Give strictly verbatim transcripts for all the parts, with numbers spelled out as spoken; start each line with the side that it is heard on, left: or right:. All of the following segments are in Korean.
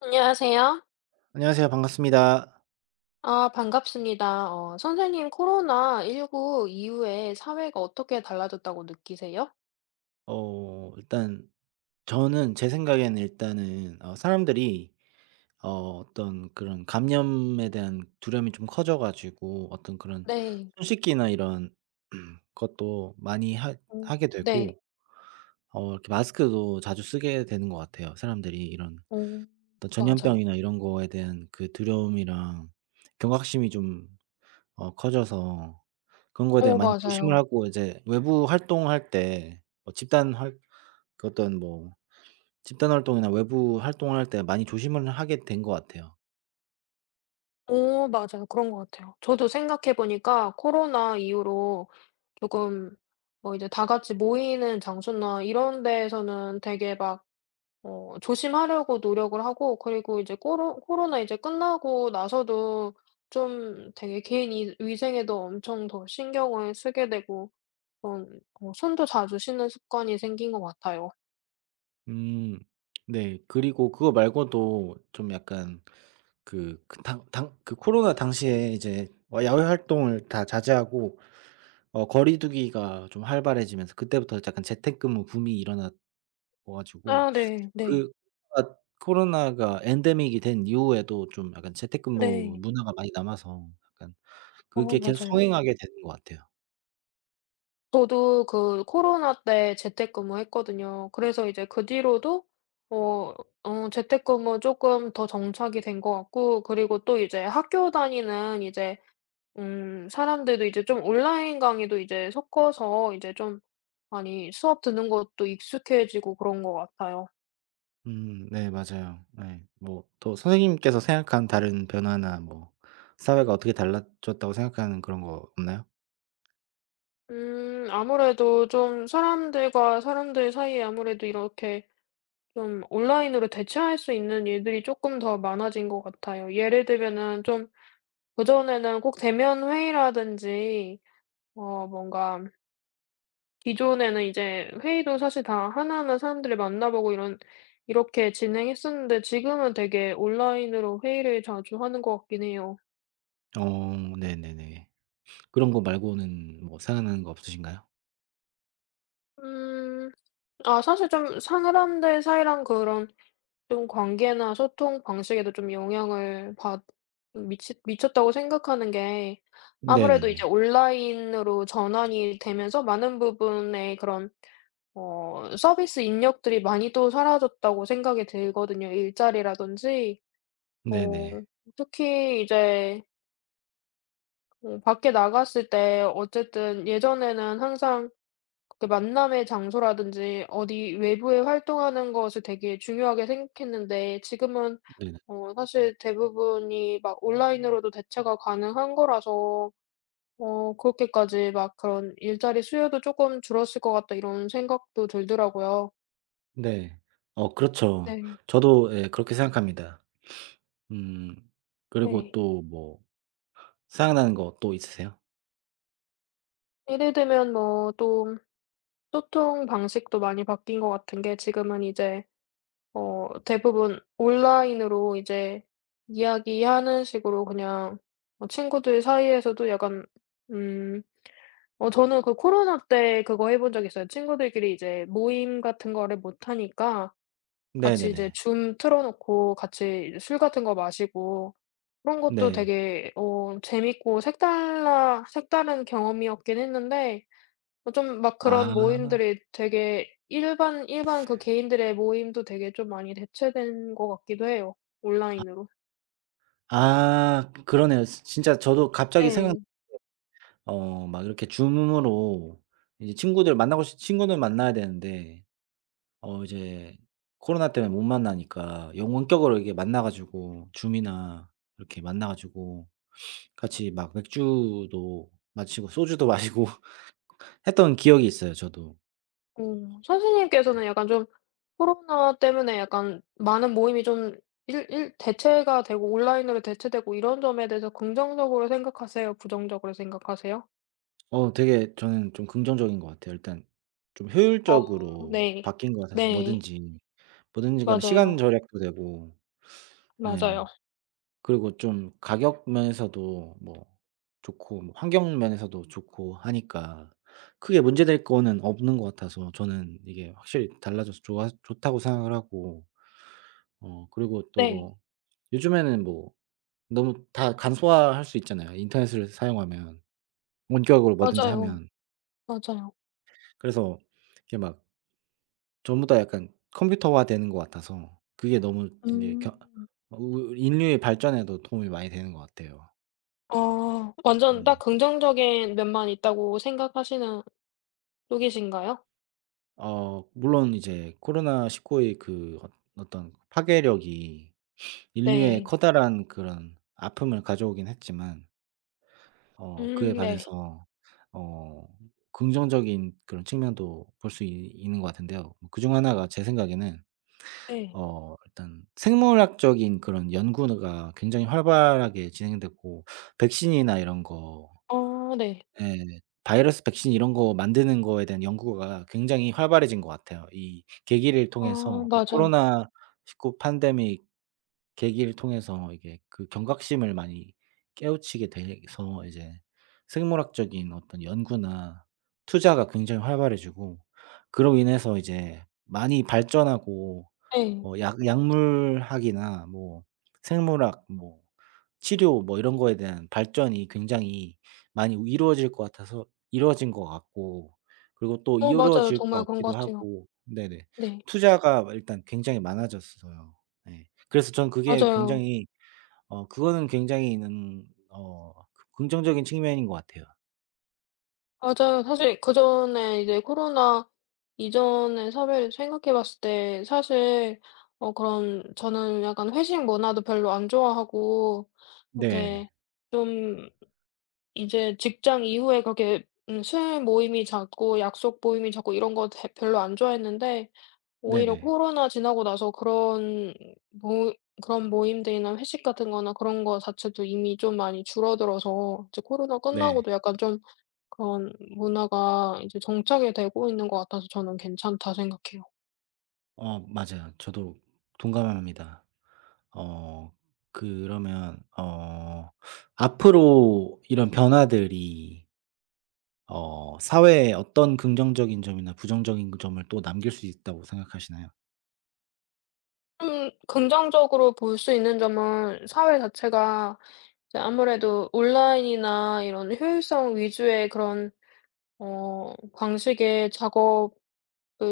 left: 안녕하세요.
right: 안녕하세요. 반갑습니다.
left: 아, 반갑습니다. 어, 선생님, 코로나십구 이후에 사회가 어떻게 달라졌다고 느끼세요?
right: 어 일단 저는 제 생각에는 일단은 어 사람들이 어 어떤 그런 감염에 대한 두려움이 좀 커져 가지고 어떤 그런
left: 네.
right: 손 씻기나 이런 것도 많이 하
left: 어,
right: 하게
left: 네.
right: 되고 어 이렇게 마스크도 자주 쓰게 되는 것 같아요. 사람들이 이런
left: 어,
right: 어떤
left: 맞아요.
right: 전염병이나 이런 거에 대한 그 두려움이랑 경각심이 좀 어 커져서 그런 거에 대한
left: 어,
right: 많이 조심을
left: 맞아요.
right: 하고, 이제 외부 활동할 때 뭐 집단 활 그 어떤 뭐 집단 활동이나 외부 활동을 할 때 많이 조심을 하게 된 것 같아요.
left: 어, 맞아요. 그런 것 같아요. 저도 생각해 보니까 코로나 이후로 조금 뭐 이제 다 같이 모이는 장소나 이런 데에서는 되게 막 어 조심하려고 노력을 하고, 그리고 이제 코로 코로나 이제 끝나고 나서도 좀 되게 개인 이 위생에도 엄청 더 신경을 쓰게 되고, 그런 어 손도 자주 씻는 습관이 생긴 것 같아요.
right: 음. 네. 그리고 그거 말고도 좀 약간 그 그 당 당 그 코로나 당시에 이제 어 야외 활동을 다 자제하고 어 거리두기가 좀 활발해지면서, 그때부터 약간 재택근무 붐이 일어나 가지고
left: 아 네. 네.
right: 그 코로나 코로나가 엔데믹이 된 이후에도 좀 약간 재택근무
left: 네.
right: 문화가 많이 남아서, 약간
left: 어
right: 그게 계속
left: 맞아요.
right: 성행하게 되는 것 같아요.
left: 저도 그 코로나 때 재택근무했거든요. 그래서 이제 그 뒤로도 어 어 재택근무 조금 더 정착이 된 것 같고, 그리고 또 이제 학교 다니는 이제 음 사람들도 이제 좀 온라인 강의도 이제 섞어서 이제 좀 많이 수업 듣는 것도 익숙해지고 그런 것 같아요.
right: 음네, 맞아요. 네, 뭐 또 선생님께서 생각한 다른 변화나 뭐 사회가 어떻게 달라졌다고 생각하는 그런 거 없나요?
left: 음 아무래도 좀 사람들과 사람들 사이에 아무래도 이렇게 좀 온라인으로 대체할 수 있는 일들이 조금 더 많아진 것 같아요. 예를 들면은 좀 그전에는 꼭 대면 회의라든지 어 뭔가 기존에는 이제 회의도 사실 다 하나하나 사람들을 만나보고 이런 이렇게 진행했었는데, 지금은 되게 온라인으로 회의를 자주 하는 것 같긴 해요.
right: 어 네네네. 그런 거 말고는 뭐 생각나는 거 없으신가요?
left: 음. 아 사실 좀 사람들 사이랑 그런 좀 관계나 소통 방식에도 좀 영향을 받 미치 미쳤다고 생각하는 게, 아무래도 이제
right: 네네네.
left: 온라인으로 전환이 되면서 많은 부분의 그런 어 서비스 인력들이 많이 또 사라졌다고 생각이 들거든요, 일자리라든지. 어
right: 네네.
left: 특히 이제 어 밖에 나갔을 때, 어쨌든 예전에는 항상 그 만남의 장소라든지 어디 외부에 활동하는 것을 되게 중요하게 생각했는데, 지금은
right: 네네.
left: 어 사실 대부분이 막 온라인으로도 대체가 가능한 거라서 어 그렇게까지 막 그런 '일자리 수요도 조금 줄었을 것 같다.' 이런 생각도 들더라고요.
right: 네. 어 그렇죠.
left: 네.
right: 저도 예 그렇게 생각합니다. 음 그리고
left: 네.
right: 또 뭐 생각나는 거 또 있으세요?
left: 예를 들면 뭐 또 소통 방식도 많이 바뀐 것 같은 게, 지금은 이제 어 대부분 온라인으로 이제 이야기하는 식으로, 그냥 어 친구들 사이에서도 약간 음 어 저는 그 코로나 때 그거 해본 적이 있어요. 친구들끼리 이제 모임 같은 거를 못 하니까 같이 이제
right: 네네네.
left: 줌 틀어 놓고 같이 이제 술 같은 거 마시고 그런 것도
right: 네.
left: 되게 어 재밌고 색달라 색다른 경험이었긴 했는데, 어 좀 막 그런
right: 아.
left: 모임들이 되게 일반 일반 그 개인들의 모임도 되게 좀 많이 대체된 것 같기도 해요, 온라인으로.
right: 아, 그러네요. 진짜 저도 갑자기 생각.
left: 네.
right: 어 막 이렇게 줌으로 이제 친구들 만나고 싶 친구는 만나야 되는데 어 이제 코로나 때문에 못 만나니까, 영 원격으로 이렇게 만나 가지고, 줌이나 이렇게 만나 가지고 같이 막 맥주도 마시고 소주도 마시고 했던 기억이 있어요, 저도.
left: 어 선생님께서는 약간 좀 코로나 때문에 약간 많은 모임이 좀 일 일 대체가 되고 온라인으로 대체되고 이런 점에 대해서 긍정적으로 생각하세요? 부정적으로 생각하세요?
right: 어 되게 저는 좀 긍정적인 것 같아요. 일단 좀
left: 아
right: 효율적으로
left: 네.
right: 바뀐 것 같아서,
left: 네.
right: 뭐든지, 뭐든지 간에 시간
left: 맞아요.
right: 절약도 되고.
left: 맞아요.
right: 예. 그리고 좀 가격 면에서도 뭐 좋고, 뭐 환경 면에서도 좋고 하니까 크게 문제될 거는 없는 것 같아서, 저는 이게 확실히 달라져서 좋아 좋다고 생각을 하고, 어 그리고 또
left: 네.
right: 뭐 요즘에는 뭐 너무 다 간소화할 수 있잖아요, 인터넷을 사용하면. 원격으로 뭐든지
left: 맞아요.
right: 하면.
left: 맞아요.
right: 그래서 이게 막 전부 다 약간 컴퓨터화되는 것 같아서, 그게 너무 이게
left: 음.
right: 겨 우- 인류의 발전에도 도움이 많이 되는 것 같아요.
left: 어 완전 딱
right: 네.
left: 긍정적인 면만 있다고 생각하시는 쪽이신가요?
right: 어 물론 이제 코로나십구의 그 어 어떤 파괴력이 인류의
left: 네.
right: 커다란 그런 아픔을 가져오긴 했지만, 어 그에
left: 음 네.
right: 반해서 어 긍정적인 그런 측면도 볼 수 있 있는 것 같은데요. 그중 하나가 제 생각에는
left: 네.
right: 어 일단 생물학적인 그런 연구가 굉장히 활발하게 진행됐고, 백신이나 이런 거
left: 어 네.
right: 예. 바이러스 백신 이런 거 만드는 거에 대한 연구가 굉장히 활발해진 것 같아요. 이 계기를
left: 아
right: 통해서, 이
left: 맞아요.
right: 코로나십구 팬데믹 계기를 통해서 이게 그 경각심을 많이 깨우치게 돼서, 이제 생물학적인 어떤 연구나 투자가 굉장히 활발해지고, 그로 인해서 이제 많이 발전하고,
left: 네.
right: 어 약 약물학이나 뭐 생물학 뭐 치료 뭐 이런 거에 대한 발전이 굉장히 많이 이루어질 것 같아서, 이루어진 것 같고, 그리고 또
left: 어 맞아요.
right: 이루어질
left: 정말
right: 것
left: 그런
right: 같기도
left: 것 같아요.
right: 하고. 네네.
left: 네.
right: 투자가 일단 굉장히 많아졌어요. 네. 그래서 저는 그게
left: 맞아요.
right: 굉장히, 어 그거는 굉장히 는어 그 긍정적인 측면인 것 같아요.
left: 맞아요. 사실 그전에 이제 코로나 이전의 사회를 생각해 봤을 때 사실 어 그런, 저는 약간 회식 문화도 별로 안 좋아하고, 이렇게
right: 네.
left: 좀 이제 직장 이후에 그렇게 음 술 모임이 잦고 약속 모임이 잦고 이런 거 대 별로 안 좋아했는데, 오히려
right: 네네.
left: 코로나 지나고 나서 그런 모 그런 모임들이나 회식 같은 거나 그런 거 자체도 이미 좀 많이 줄어들어서, 이제 코로나
right: 네.
left: 끝나고도 약간 좀 그런 문화가 이제 정착이 되고 있는 것 같아서 저는 괜찮다 생각해요.
right: 어 맞아요. 저도 동감합니다. 어 그러면 어 앞으로 이런 변화들이 어 사회에 어떤 긍정적인 점이나 부정적인 그 점을 또 남길 수 있다고 생각하시나요?
left: 좀 긍정적으로 볼 수 있는 점은 사회 자체가 이제 아무래도 온라인이나 이런 효율성 위주의 그런 어 광식의 작업을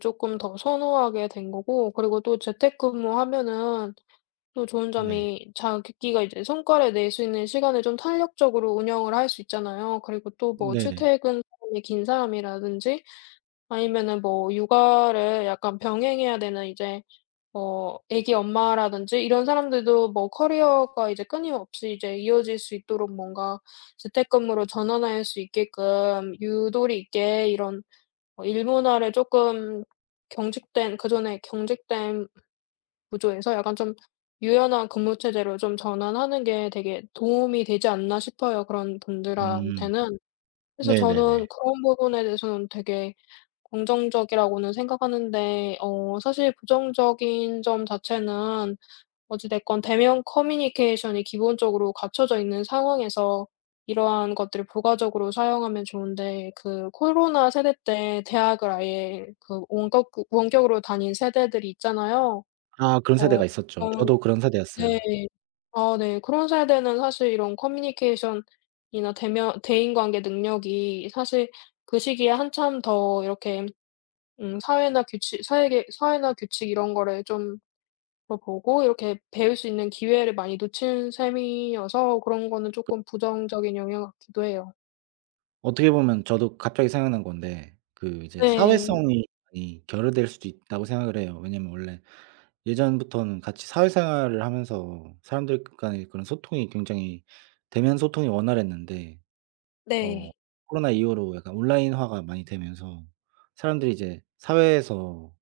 left: 조금 더 선호하게 된 거고, 그리고 또 재택근무하면은 또 좋은
right: 네.
left: 점이 자기가 이제 성과를 낼 수 있는 시간을 좀 탄력적으로 운영을 할 수 있잖아요. 그리고 또 뭐
right: 네네.
left: 출퇴근 시간이 긴 사람이라든지 아니면은 뭐 육아를 약간 병행해야 되는 이제 어 아기 엄마라든지 이런 사람들도 뭐 커리어가 이제 끊임없이 이제 이어질 수 있도록, 뭔가 재택근무로 전환할 수 있게끔 유도리 있게 이런 어 일본화를 쪼끔, 경직된 그전에 경직된 구조에서 약간 좀 유연한 근무 체제로 좀 전환하는 게 되게 도움이 되지 않나 싶어요, 그런
right: 음.
left: 분들한테는. 그래서 저는
right: 네네네.
left: 그런 부분에 대해서는 되게 긍정적이라고는 생각하는데, 어 사실 부정적인 점 자체는, 어찌 됐건 대면 커뮤니케이션이 기본적으로 갖춰져 있는 상황에서 이러한 것들을 부가적으로 사용하면 좋은데, 그 코로나 세대 때 대학을 아예 그 원격 원격으로 다닌 세대들이 있잖아요.
right: 아, 그런
left: 어
right: 세대가 있었죠.
left: 그런
right: 저도 그런 세대였어요.
left: 네. 아 네. 그런 세대는 사실 이런 커뮤니케이션이나 대면 대인관계 능력이 사실 그 시기에 한참 더 이렇게 음 사회나 규칙 사회계 사회나 규칙 이런 거를 좀 걸 보고 이렇게 배울 수 있는 기회를 많이 놓친 셈이어서, 그런 거는 쪼끔 부정적인 영향 같기도 해요.
right: 어떻게 보면 저도 갑자기 생각난 건데, 그 이제
left: 네.
right: 사회성이 많이 결여될 수도 있다고 생각을 해요. 왜냐면 원래 예전부터는 같이 사회생활을 하면서 사람들 간의 그런 소통이 굉장히 대면 소통이 원활했는데, 어
left: 네.
right: 코로나 이후로 약간 온라인화가 많이 되면서 사람들이 이제 사회에서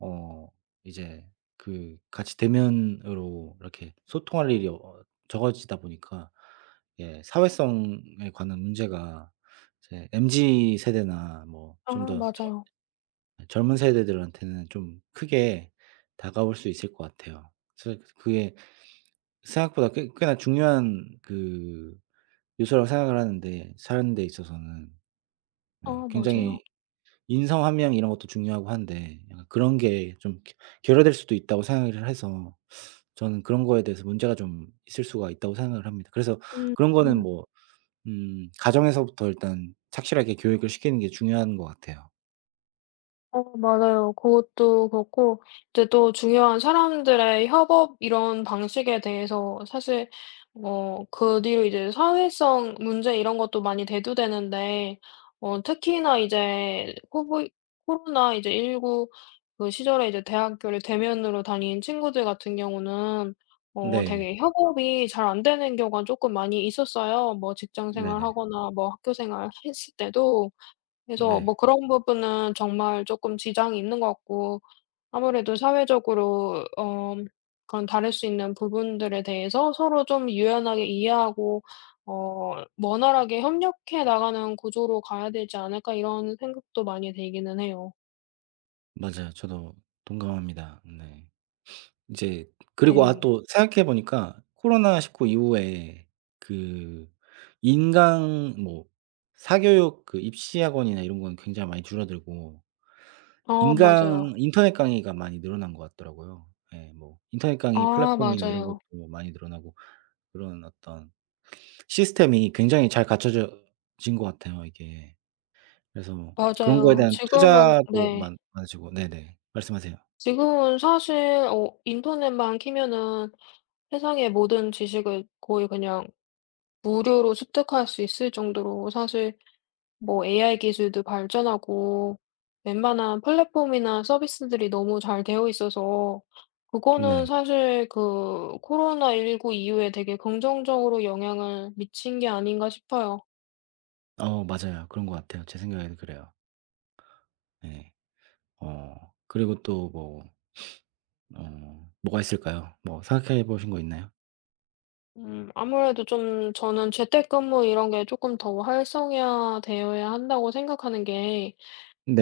right: 어 이제 그 같이 대면으로 이렇게 소통할 일이 어 적어지다 보니까, 예 사회성에 관한 문제가 이제 엠제트 세대나 뭐
left: 아
right: 좀 더 젊
left: 맞아요.
right: 젊은 세대들한테는 좀 크게 다가올 수 있을 것 같아요. 그래서 그게 생각보다 꽤 꽤나 중요한 그 요소라고 생각을 하는데, 사는 데 있어서는
left: 아
right: 예
left: 맞아요.
right: 굉장히 인성 함명 이런 것도 중요하고 한데, 약간 그런 게 좀 겨 결여될 수도 있다고 생각을 해서, 저는 그런 거에 대해서 문제가 좀 있을 수가 있다고 생각을 합니다. 그래서
left: 음.
right: 그런 거는 뭐 음 가정에서부터 일단 착실하게 교육을 시키는 게 중요한 것 같아요.
left: 어 맞아요. 그것도 그렇고 이제 또 중요한 사람들의 협업 이런 방식에 대해서 사실 어 그 뒤로 이제 사회성 문제 이런 것도 많이 대두되는데, 어 특히나 이제 코보 코로나 이제 십구 그 시절에 이제 대학교를 대면으로 다닌 친구들 같은 경우는 어
right: 네.
left: 되게 협업이 잘 안 되는 경우가 조금 많이 있었어요. 뭐 직장
right: 네네.
left: 생활하거나 뭐 학교 생활 했을 때도. 그래서 뭐
right: 네.
left: 그런 부분은 정말 조금 지장이 있는 것 같고, 아무래도 사회적으로 어 그런 다를 수 있는 부분들에 대해서 서로 좀 유연하게 이해하고 어 원활하게 협력해 나가는 구조로 가야 되지 않을까, 이런 생각도 많이 들기는 해요.
right: 맞아요. 저도 동감합니다. 네. 이제, 그리고 아,
left: 네.
right: 또 생각해 보니까 코로나십구 이후에 그 인강 뭐 사교육 그 입시 학원이나 이런 건 굉장히 많이 줄어들고,
left: 아 맞아요.
right: 인강 인터넷 강의가 많이 늘어난 것 같더라고요. 예, 뭐 인터넷 강의
left: 아
right: 플랫폼이나 이런
left: 맞아요.
right: 것도 많이 늘어나고, 그런 어떤 시스템이 굉장히 잘 갖춰져 진 것 같아요, 이게. 그래서 그런 거에
left: 맞아요.
right: 대한
left: 지금은
right: 투자도
left: 네.
right: 많 많아지고. 네네. 말씀하세요.
left: 지금은 사실 어 인터넷만 키면은 세상의 모든 지식을 거의 그냥 무료로 습득할 수 있을 정도로, 사실 뭐 에이아이 기술도 발전하고 웬만한 플랫폼이나 서비스들이 너무 잘 되어 있어서, 그거는
right: 네.
left: 사실 그 코로나십구 이후에 되게 긍정적으로 영향을 미친 게 아닌가 싶어요.
right: 어 맞아요. 그런 것 같아요. 제 생각에도 그래요. 예. 어 그리고 또 뭐, 어 뭐가 있을까요? 뭐 생각해 보신 거 있나요?
left: 음 아무래도 좀 저는 재택근무 이런 게 조금 더 활성화되어야 한다고 생각하는 게,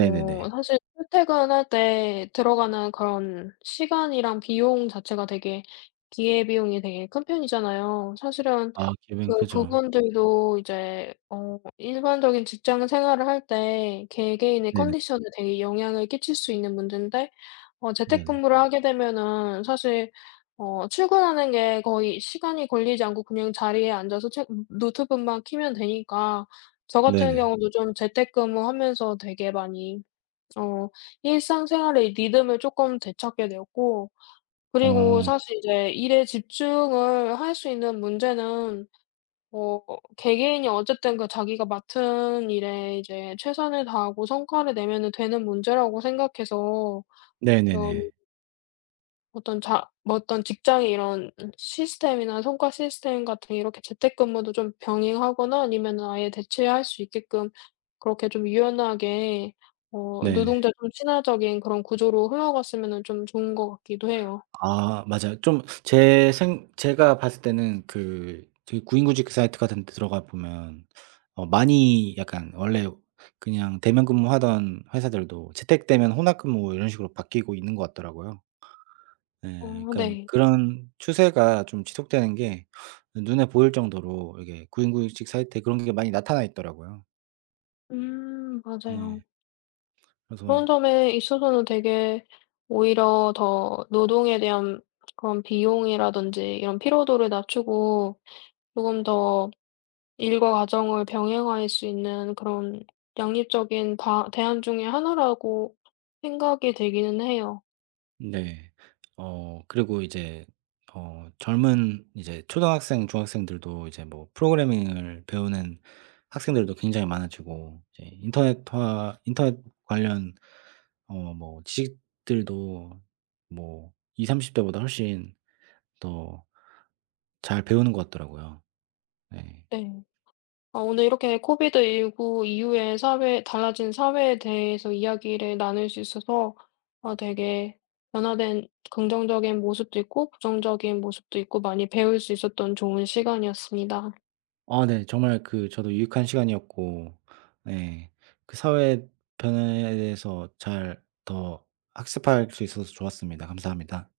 left: 어 사실 출퇴근할 때 들어가는 그런 시간이랑 비용 자체가 되게 기회 비용이 되게 큰 편이잖아요, 사실은.
right: 아, 기업은
left: 그
right: 크죠.
left: 부분들도 이제 어 일반적인 직장 생활을 할 때 개개인의
right: 네네.
left: 컨디션에 되게 영향을 끼칠 수 있는 문제인데, 어
right: 네네.
left: 재택근무를 하게 되면은 사실 어 출근하는 게 거의 시간이 걸리지 않고 그냥 자리에 앉아서 책 노트북만 켜면 되니까, 저 같은
right: 네네.
left: 경우도 좀 재택근무하면서 되게 많이 어 일상생활의 리듬을 조금 되찾게 되었고, 그리고
right: 어
left: 사실 이제 일에 집중을 할 수 있는 문제는 어 개개인이 어쨌든 그 자기가 맡은 일에 이제 최선을 다하고 성과를 내면은 되는 문제라고 생각해서,
right: 네네네.
left: 어떤 자 뭐 어떤 직장의 이런 시스템이나 성과 시스템 같은, 이렇게 재택근무도 좀 병행하거나 아니면은 아예 대체할 수 있게끔 그렇게 좀 유연하게, 어
right: 네네.
left: 노동자 좀 친화적인 그런 구조로 흘러갔으면은 좀 좋은 것 같기도 해요.
right: 아, 맞아요. 좀 제 생 제가 봤을 때는 그 되게 구인구직 그 사이트 같은 데 들어가 보면, 어 많이 약간 원래 그냥 대면 근무하던 회사들도 재택 되면 혼합 근무 이런 식으로 바뀌고 있는 것 같더라고요. 예.
left: 어
right: 그러니까
left: 네.
right: 그런 추세가 좀 지속되는 게 눈에 보일 정도로 이게 구인구인식 사이트에 그런 게 많이 나타나 있더라고요.
left: 음 맞아요.
right: 예. 그래서
left: 그런 점에 있어서는 되게 오히려 더 노동에 대한 그런 비용이라든지 이런 피로도를 낮추고 조금 더 일과 가정을 병행할 수 있는 그런 양립적인 다 대안 중에 하나라고 생각이 되기는 해요.
right: 네. 어 그리고 이제 어 젊은, 이제 초등학생, 중학생들도 이제 뭐 프로그래밍을 배우는 학생들도 굉장히 많아지고, 이제 인터넷화 인터넷 관련 어 뭐 지식들도 뭐이삼3 십 대보다 훨씬 더 잘 배우는 것 같더라고요. 네.
left: 네. 아 오늘 이렇게 코비드-십구 이후에 사회 달라진 사회에 대해서 이야기를 나눌 수 있어서, 아 되게 변화된 긍정적인 모습도 있고 부정적인 모습도 있고 많이 배울 수 있었던 좋은 시간이었습니다.
right: 아, 네. 정말 그 저도 유익한 시간이었고, 예 그 사회 변화에 대해서 잘 더 학습할 수 있어서 좋았습니다. 감사합니다.